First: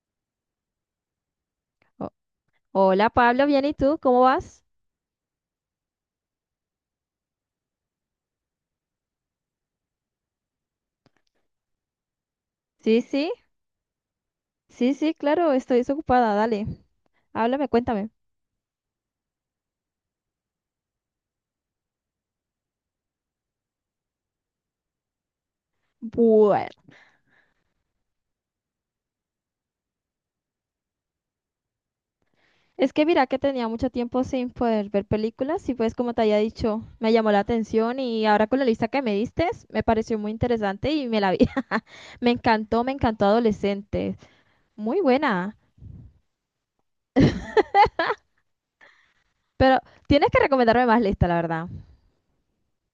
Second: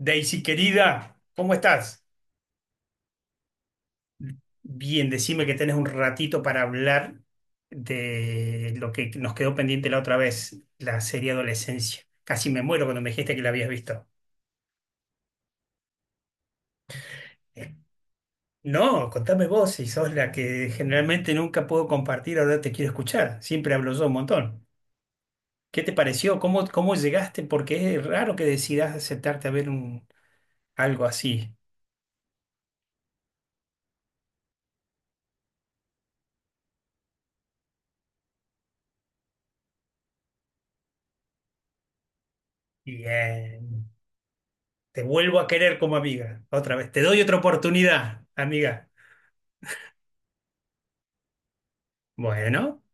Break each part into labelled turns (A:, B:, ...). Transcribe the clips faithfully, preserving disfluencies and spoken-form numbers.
A: Daisy, querida, ¿cómo estás?
B: O- Hola Pablo, bien, ¿y tú? ¿Cómo vas?
A: Bien, decime que tenés un ratito para hablar de lo que nos quedó pendiente la otra vez, la serie Adolescencia. Casi me muero cuando
B: Sí,
A: me
B: sí,
A: dijiste que la habías visto.
B: sí, sí, claro, estoy desocupada, dale, háblame, cuéntame.
A: No, contame vos, si sos la que generalmente nunca puedo compartir, ahora te quiero escuchar. Siempre hablo yo un montón. ¿Qué te pareció? ¿Cómo,
B: Bueno,
A: cómo llegaste? Porque es raro que decidas aceptarte a ver un, algo así.
B: es que mira que tenía mucho tiempo sin poder ver películas y pues como te había dicho, me llamó la atención y ahora con la lista que me diste, me pareció muy interesante y me la vi. Me encantó, me encantó
A: Bien,
B: Adolescente, muy
A: te vuelvo a
B: buena,
A: querer como amiga, otra vez. Te doy otra oportunidad, amiga.
B: pero tienes que recomendarme más lista, la verdad.
A: Bueno,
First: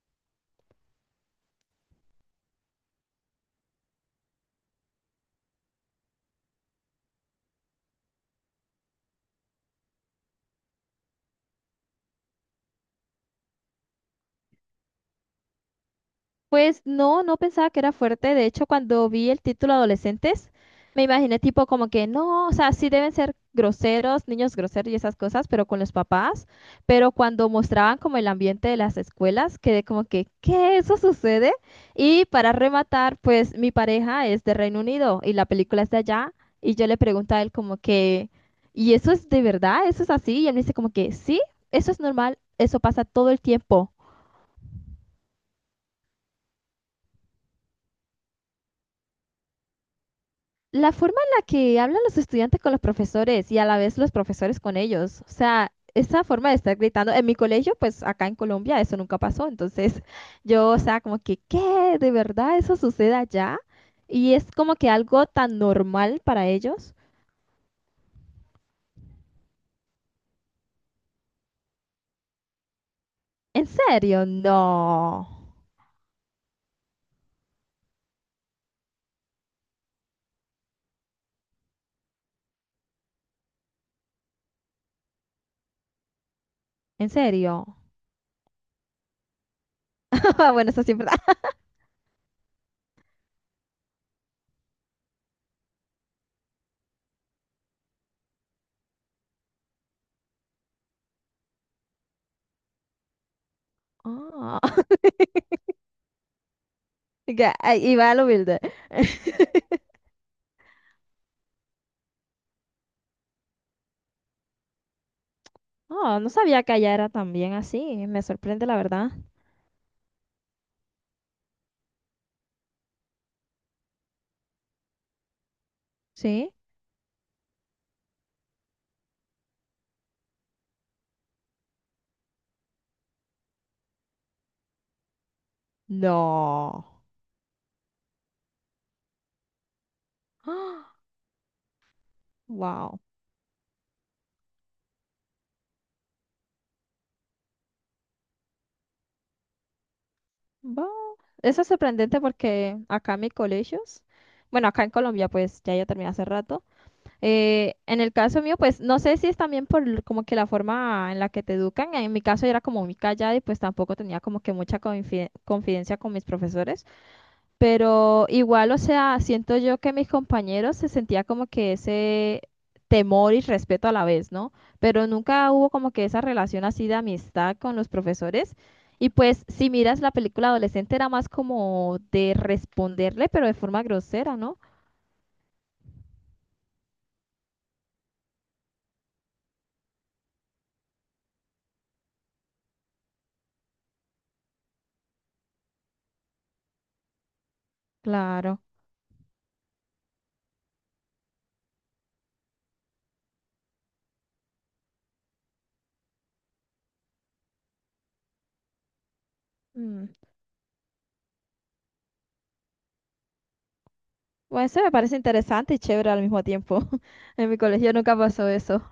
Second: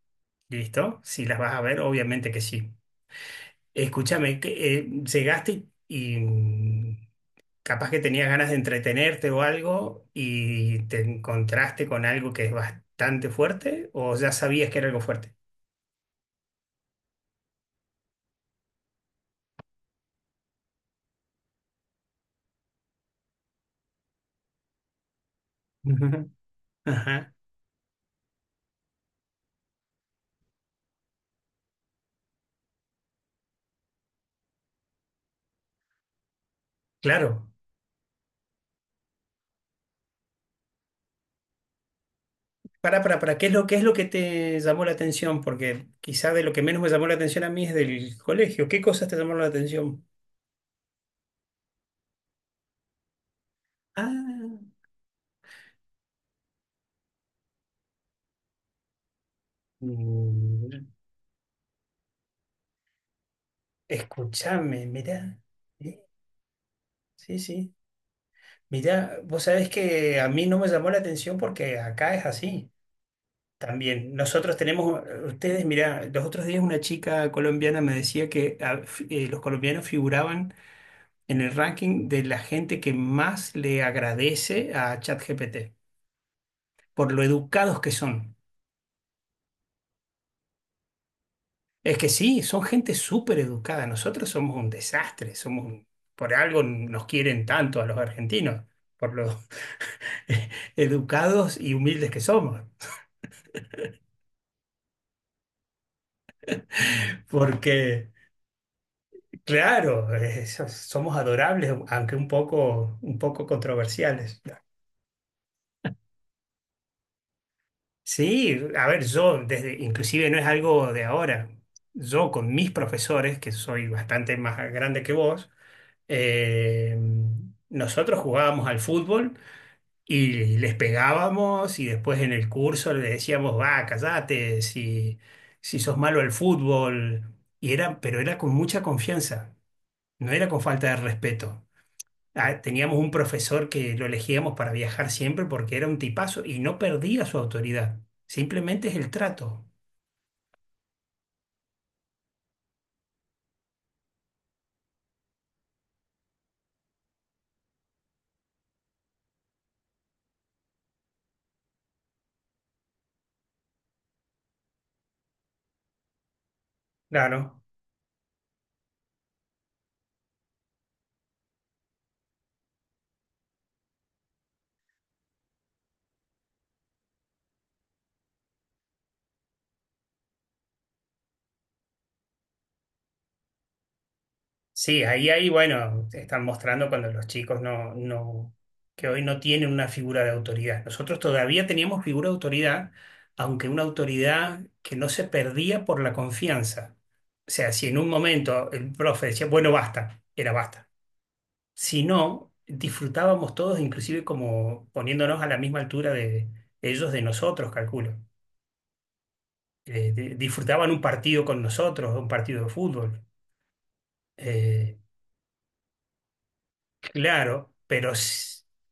A: listo. Si las vas a ver, obviamente que sí. Escúchame, que, eh, llegaste y, y capaz que tenías ganas de entretenerte o algo y te encontraste con algo que es bastante fuerte o ya sabías que era algo fuerte.
B: Pues no, no pensaba que era fuerte. De hecho, cuando vi el título Adolescentes, me imaginé tipo como que no, o sea, sí deben ser groseros, niños groseros y esas cosas, pero con los
A: Ujú.
B: papás. Pero
A: Ajá,
B: cuando mostraban como el ambiente de las escuelas, quedé como que, ¿qué? ¿Eso sucede? Y para rematar, pues mi pareja es de Reino Unido y la película es de allá. Y yo le pregunto a
A: claro.
B: él como que, ¿y eso es de verdad? ¿Eso es así? Y él me dice como que sí, eso es normal, eso
A: Para,
B: pasa
A: para,
B: todo
A: para,
B: el
A: ¿qué es lo, qué es lo
B: tiempo.
A: que te llamó la atención? Porque quizá de lo que menos me llamó la atención a mí es del colegio. ¿Qué cosas te llamaron la atención?
B: La forma en la que hablan los estudiantes con los profesores y a la vez los
A: Ah,
B: profesores con ellos. O sea, esa forma de estar gritando. En mi colegio, pues acá en Colombia, eso nunca pasó. Entonces, yo, o
A: mm,
B: sea, como que, ¿qué? ¿De verdad eso sucede allá? Y es como
A: escúchame,
B: que algo
A: mira.
B: tan normal para ellos.
A: Sí, sí. Mira, vos sabés que a mí no me llamó la atención porque acá es así
B: ¿En
A: también.
B: serio?
A: Nosotros tenemos,
B: No.
A: ustedes, mira, los otros días una chica colombiana me decía que ah, fi- eh, los colombianos figuraban en el ranking de la gente que más le agradece a ChatGPT
B: ¿En
A: por lo
B: serio?
A: educados que son.
B: Bueno, eso sí es verdad.
A: Es que sí, son gente súper educada. Nosotros somos un desastre, somos un- por algo nos quieren tanto a los argentinos, por lo educados y humildes que somos.
B: Ah, ya, ahí- y
A: Porque
B: va lo humilde.
A: Claro, eh, so- somos adorables, aunque un poco, un poco controversiales.
B: Ah, no sabía que allá era también así. Me
A: Sí,
B: sorprende, la
A: a ver,
B: verdad.
A: yo desde, inclusive no es algo de ahora. Yo con mis profesores, que soy bastante más grande que vos,
B: ¿Sí?
A: eh, nosotros jugábamos al fútbol y les pegábamos y después en el curso le decíamos, va, callate, si, si sos malo al
B: No.
A: fútbol. Y era, pero era con mucha confianza, no era con falta de respeto. Ah, teníamos
B: Wow.
A: un profesor que lo elegíamos para viajar siempre porque era un tipazo y no perdía su autoridad. Simplemente es el trato.
B: Va. Eso es sorprendente porque acá en mis colegios, bueno, acá en Colombia, pues ya yo terminé hace rato. Eh, en el caso mío, pues no sé si es también por l- como que la forma en la que te educan. En mi caso yo era como muy callada y pues tampoco tenía como que mucha confi- confidencia con mis profesores.
A: Claro.
B: Pero igual, o sea, siento yo que mis compañeros se sentía como que ese temor y respeto a la vez, ¿no? Pero nunca hubo como que esa relación así de amistad con los profesores. Y pues, si miras la película adolescente, era más como de responderle, pero de forma grosera, ¿no?
A: Sí, ahí, ahí, bueno, te están mostrando cuando los chicos no, no, que hoy no tienen una figura de autoridad. Nosotros todavía teníamos figura de autoridad, aunque una autoridad que no se perdía por la confianza. O sea, si en un
B: Claro.
A: momento el profe decía, bueno, basta, era basta. Si no, disfrutábamos todos, inclusive como poniéndonos a la misma altura de ellos, de nosotros, calculo. Eh,
B: Mm.
A: de- disfrutaban un partido con nosotros, un partido de fútbol.
B: Bueno, eso me
A: Eh,
B: parece interesante y chévere al mismo tiempo. En mi
A: claro,
B: colegio
A: pero
B: nunca pasó
A: s-
B: eso.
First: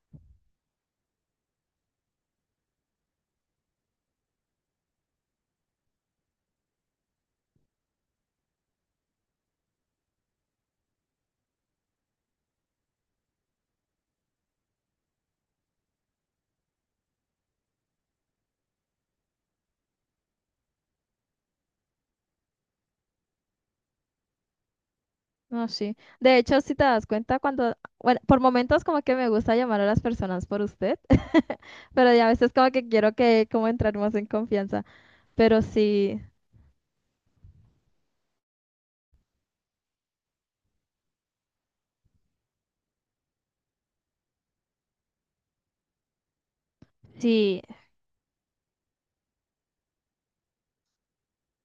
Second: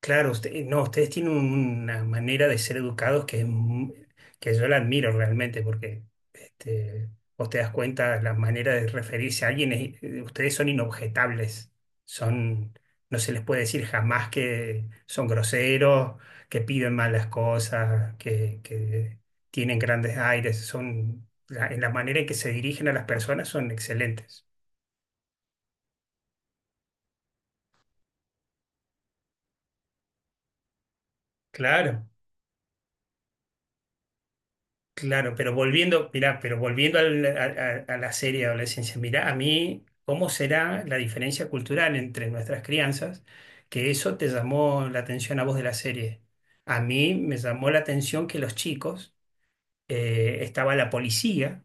A: claro, usted- no, ustedes tienen una manera de ser educados que, es mu- que yo la admiro realmente, porque este, vos te das cuenta, la manera de referirse a alguien, es- eh, ustedes son inobjetables, son, no se les puede decir jamás que son groseros, que piden malas cosas, que, que tienen grandes aires, son, la- en la manera en que se dirigen a las personas son excelentes.
B: No, sí. De hecho, si te das cuenta, cuando, bueno, por momentos como que me gusta llamar a las personas por usted,
A: Claro.
B: pero ya a veces como que quiero que como entrar más en confianza.
A: Claro, pero
B: Pero
A: volviendo,
B: sí,
A: mirá, pero volviendo al- a, a- a la serie de adolescencia, mirá, a mí, ¿cómo será la diferencia cultural entre nuestras crianzas? Que eso te llamó la atención a vos de la serie. A mí me
B: sí,
A: llamó la atención que los chicos, eh, estaba la policía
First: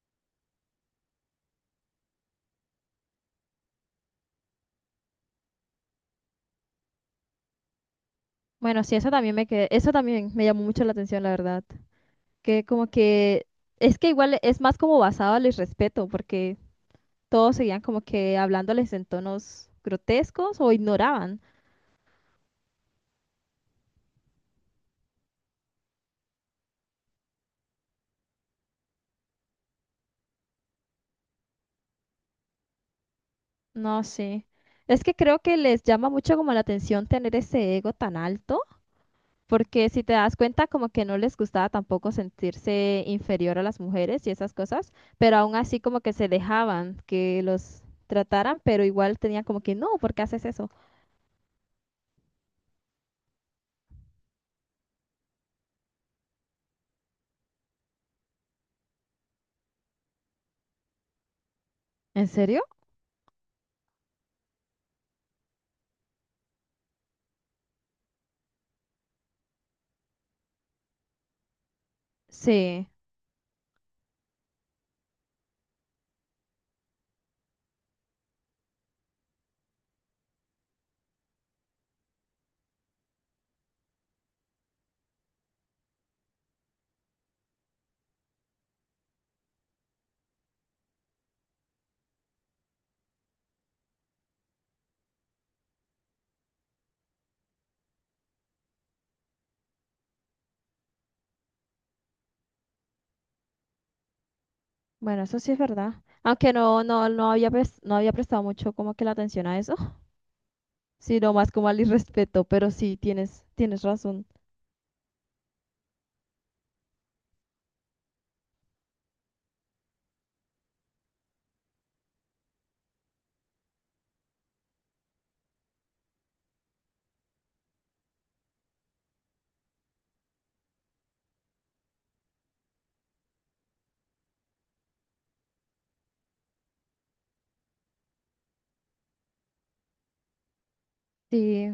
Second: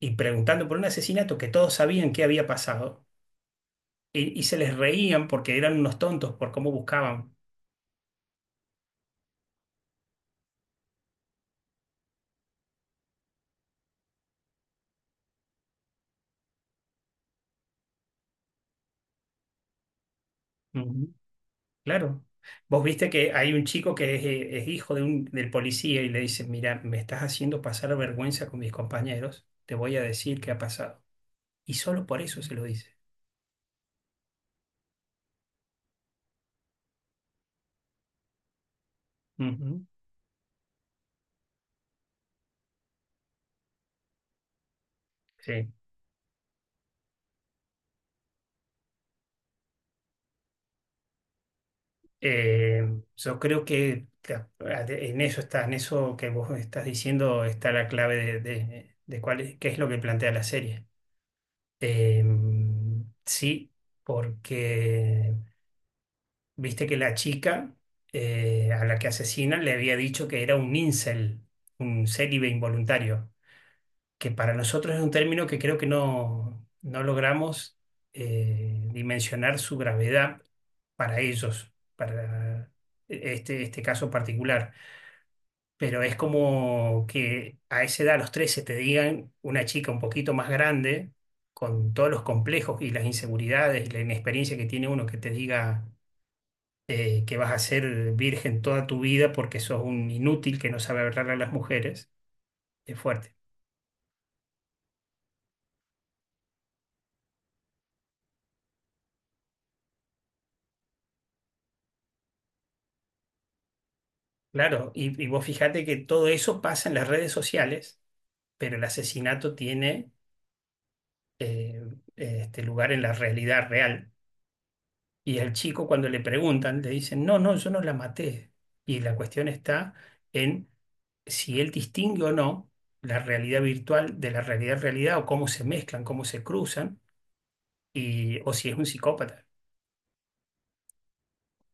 A: y preguntando por un asesinato que todos sabían que había pasado y, y se les reían porque eran unos tontos por cómo buscaban.
B: bueno, sí, eso también me que, eso también me llamó mucho la atención, la verdad. Que como que, es que igual es más como basado al irrespeto, porque todos seguían como que hablándoles en tonos grotescos o ignoraban.
A: Claro. Vos viste que hay un chico que es, eh, es hijo de un, del policía y le dice, mira, me estás haciendo pasar vergüenza con mis compañeros, te voy a decir qué ha pasado. Y solo por eso se lo dice.
B: No sí. Es que creo que les llama mucho como la atención tener ese ego tan alto.
A: Ujú.
B: Porque si te das cuenta, como que no les gustaba tampoco sentirse inferior a las mujeres y esas cosas, pero aún
A: Sí.
B: así como que se dejaban que los trataran, pero igual tenían como que, no, ¿por qué haces eso?
A: Eh, yo creo que la- en eso está, en eso que vos estás diciendo está la clave de, de- de cuál es, qué es lo que plantea la serie. Eh,
B: ¿En serio?
A: sí, porque viste que la chica eh, a la que asesinan le había dicho que era un incel, un célibe
B: Sí,
A: involuntario, que para nosotros es un término que creo que no, no logramos eh, dimensionar su gravedad para ellos, para este, este caso particular. Pero es como que a esa edad, a los trece te digan una chica un poquito más grande, con todos los complejos y las inseguridades y la inexperiencia que tiene uno, que te diga eh, que vas a ser virgen toda tu vida porque sos un inútil que no sabe hablarle a las mujeres, es fuerte.
B: bueno, eso sí es verdad. Aunque no, no, no había, pres- no había prestado mucho como que la atención a eso, sino más como al irrespeto, pero sí, tienes, tienes razón.
A: Claro, y, y vos fíjate que todo eso pasa en las redes sociales, pero el asesinato tiene eh, este lugar en la realidad real. Y al chico cuando le preguntan, le dicen, no, no, yo no la maté. Y la cuestión está en si él distingue o no la realidad virtual de la realidad realidad o cómo se mezclan, cómo se cruzan, y, o si es un psicópata.
B: Sí,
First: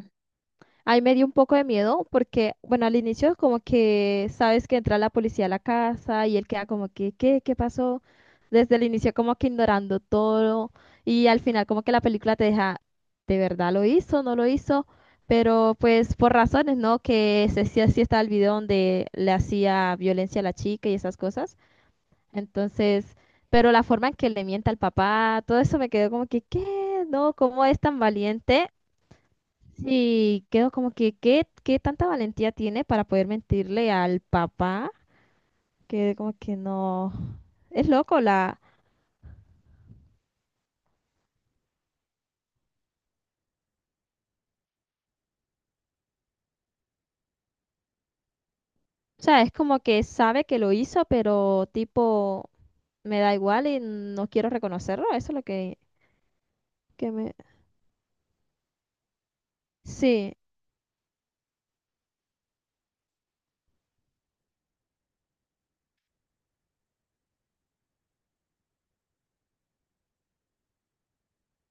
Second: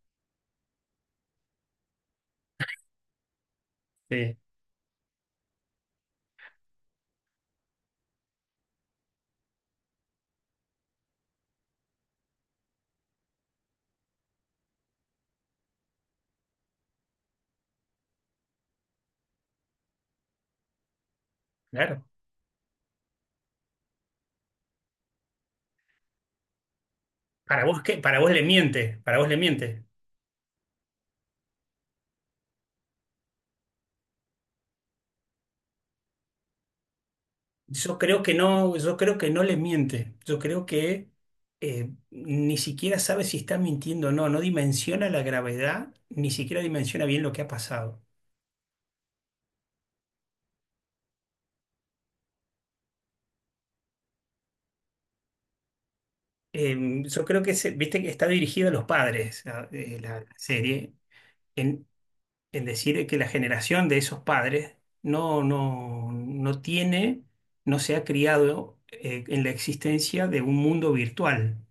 B: ahí me dio un poco de miedo porque, bueno, al inicio como que
A: Sí.
B: sabes que entra la policía a la casa y él queda como que, ¿qué? ¿Qué pasó? Desde el inicio como que ignorando todo y al final como que la película te deja, ¿de verdad lo hizo? ¿No lo hizo? Pero pues por razones, ¿no? Que se sí, sí estaba el video donde le hacía violencia a la chica y esas cosas.
A: Claro.
B: Entonces, pero la forma en que le miente al papá, todo eso me quedó como que, ¿qué? ¿No?
A: Para
B: ¿Cómo
A: vos
B: es
A: que,
B: tan
A: para vos le
B: valiente?
A: miente, para vos le miente.
B: Sí, quedo como que, ¿qué, qué tanta valentía tiene para poder mentirle al papá? Que como que no. Es
A: Yo
B: loco
A: creo que
B: la.
A: no, yo creo que no le miente. Yo creo que eh, ni siquiera sabe si está mintiendo o no, no dimensiona la gravedad, ni siquiera dimensiona bien lo que ha pasado.
B: O sea, es como que sabe que lo hizo, pero tipo, me da igual y no quiero reconocerlo. Eso es lo que,
A: Eh,
B: que
A: yo
B: me.
A: creo que se- viste que está dirigida a los padres, a- eh, la
B: Sí,
A: serie, en, en decir que la generación de esos padres no, no, no tiene, no se ha criado eh, en la existencia de un mundo virtual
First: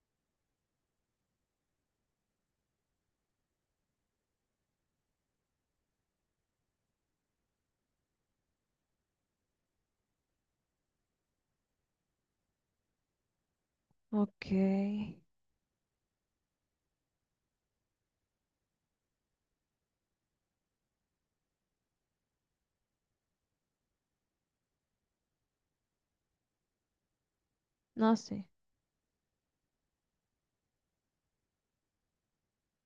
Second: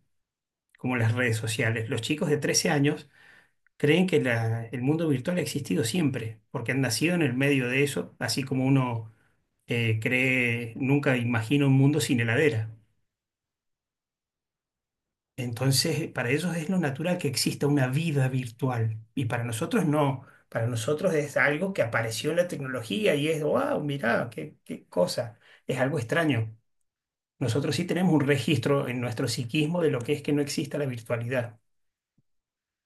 A: como las redes sociales. Los chicos de trece años creen que la- el mundo virtual ha existido siempre, porque han nacido en el medio de eso, así como uno eh, cree, nunca imagina un mundo sin heladera.
B: ok.
A: Entonces, para ellos es lo natural que exista una vida virtual y para nosotros no. Para nosotros es algo que apareció en la tecnología y es, wow, mirá, qué, qué cosa. Es algo extraño. Nosotros sí tenemos
B: No
A: un
B: sé.
A: registro en nuestro psiquismo de lo que es que no exista la virtualidad.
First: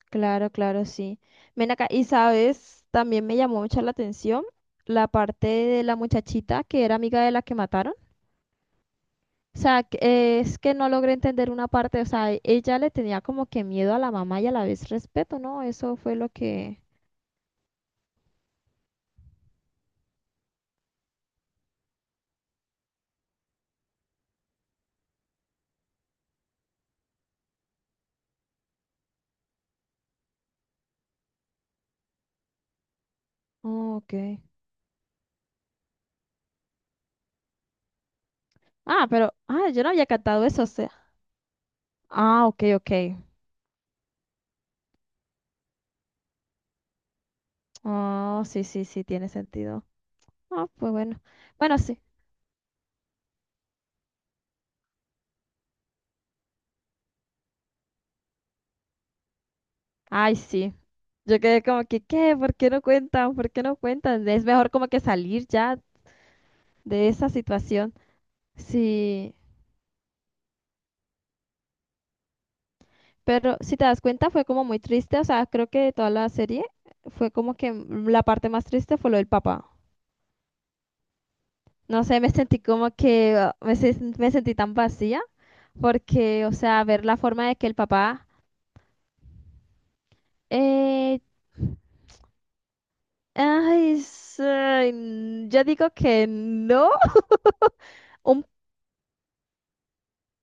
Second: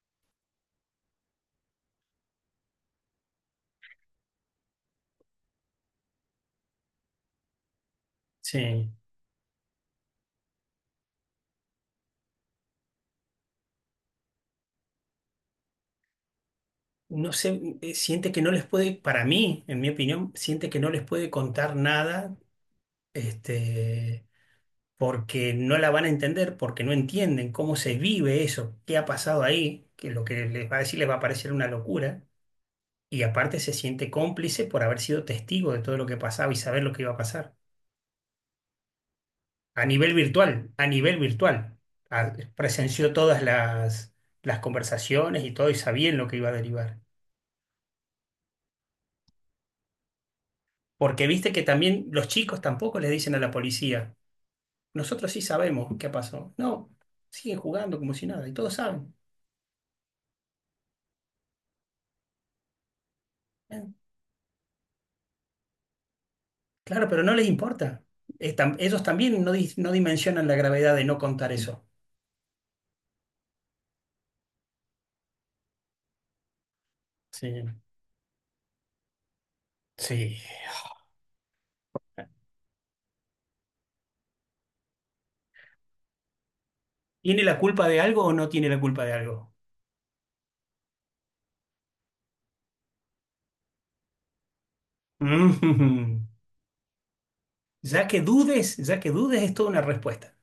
B: Claro, claro, sí. Ven acá. Y sabes, también me llamó mucho la atención la parte de la muchachita que era amiga de la que mataron.
A: Sí.
B: O sea, que- eh, es que no logré entender una parte, o sea, ella le tenía como que miedo a la mamá y a la vez respeto, ¿no? Eso fue lo que...
A: No sé, eh, siente que no les puede, para mí, en mi opinión, siente que no les puede contar nada, este, porque no la van a entender, porque no entienden cómo se vive eso, qué ha pasado ahí, que lo que les va a decir les va a parecer una locura, y aparte se
B: Oh,
A: siente
B: ok.
A: cómplice por haber sido testigo de todo lo que pasaba y saber lo que iba a pasar.
B: Ah, pero... Ah, yo
A: A
B: no había
A: nivel
B: cantado eso, o
A: virtual, a
B: sea...
A: nivel virtual, a-
B: Ah, ok, ok.
A: presenció todas las, las conversaciones y todo y sabían lo que iba a derivar.
B: Oh, sí, sí, sí, tiene sentido. Ah, pues bueno.
A: Porque viste que
B: Bueno, sí.
A: también los chicos tampoco les dicen a la policía. Nosotros sí sabemos qué pasó. No, siguen jugando como si nada y todos saben.
B: Ay, sí. Yo quedé como que, ¿qué? ¿Por qué no cuentan? ¿Por qué no
A: Eh,
B: cuentan? Es mejor como que salir ya
A: Claro,
B: de
A: pero
B: esa
A: no les
B: situación.
A: importa. Eh, tam- ellos
B: Sí.
A: también no, dis- no dimensionan la gravedad de no contar eso.
B: Pero si te das cuenta, fue como muy triste. O sea, creo que de toda la serie fue como
A: Sí.
B: que m- la parte más triste fue lo del papá.
A: Sí.
B: No sé, me sentí como que ah, me, se- me sentí tan vacía porque, o sea, ver la
A: ¿Tiene
B: forma de
A: la
B: que el
A: culpa de
B: papá...
A: algo o no tiene la culpa de algo?
B: eh, ay, es, ay, n- yo digo que
A: Mm.
B: no.
A: Ya que
B: Un,
A: dudes, ya que dudes es toda una respuesta.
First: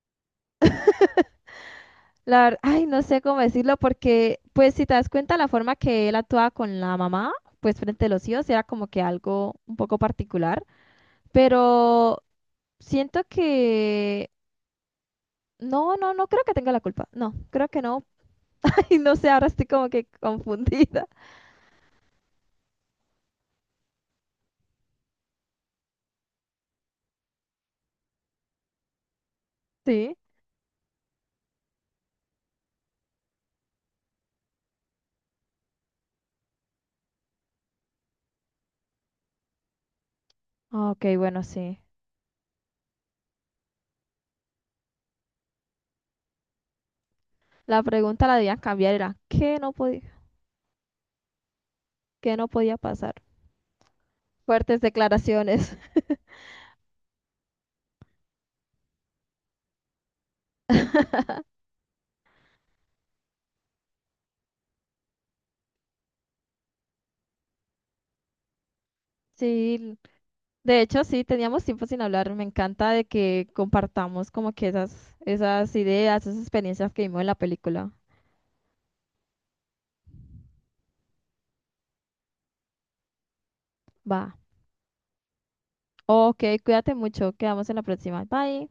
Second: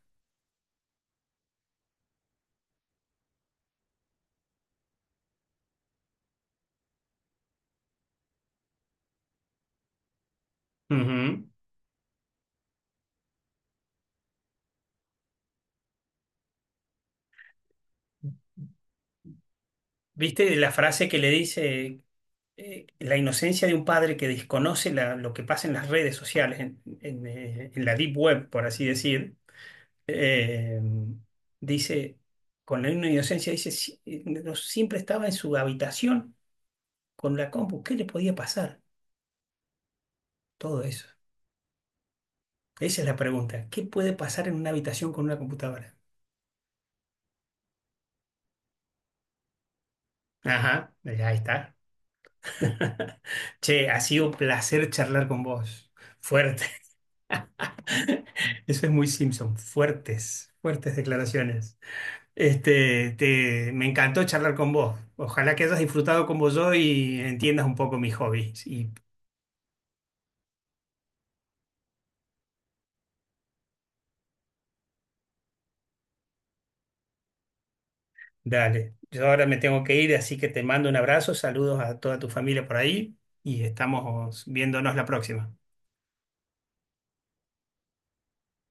B: la, ver- ay, no sé cómo decirlo porque, pues si te das cuenta, la forma que él actuaba con la mamá, pues frente a los hijos, era como que algo un poco particular.
A: Ujú.
B: Pero... Siento que... No, no, no creo que tenga la culpa. No, creo que no. Y no sé, ahora estoy como que
A: ¿Viste la
B: confundida.
A: frase que le dice eh, la inocencia de un padre que desconoce la- lo que pasa en las redes sociales, en, en, eh, en la deep web, por así decir?
B: Sí.
A: eh, dice, con la misma inocencia, dice, "Si- eh, no, siempre estaba en su habitación con la compu. ¿Qué le podía pasar? Todo
B: Ah, ok,
A: eso.
B: bueno, sí.
A: Esa es la pregunta. ¿Qué puede pasar en una habitación con una computadora?"
B: La pregunta la debían cambiar, era ¿qué no podía,
A: Ajá, ya está.
B: qué no podía pasar?
A: Che, ha sido un
B: Fuertes
A: placer charlar con
B: declaraciones.
A: vos. Fuerte. Eso es muy Simpson. Fuertes, fuertes declaraciones. Este, te- me encantó charlar con vos. Ojalá que hayas disfrutado como yo y entiendas un poco mis hobbies y
B: Sí, de hecho sí, teníamos tiempo sin hablar. Me encanta de que compartamos como que esas, esas ideas, esas experiencias que vimos en la película.
A: dale, yo ahora me tengo que ir, así que te mando un abrazo, saludos a toda tu familia por ahí y
B: Va.
A: estamos viéndonos la próxima.
B: Ok, cuídate mucho. Quedamos en la próxima. Bye.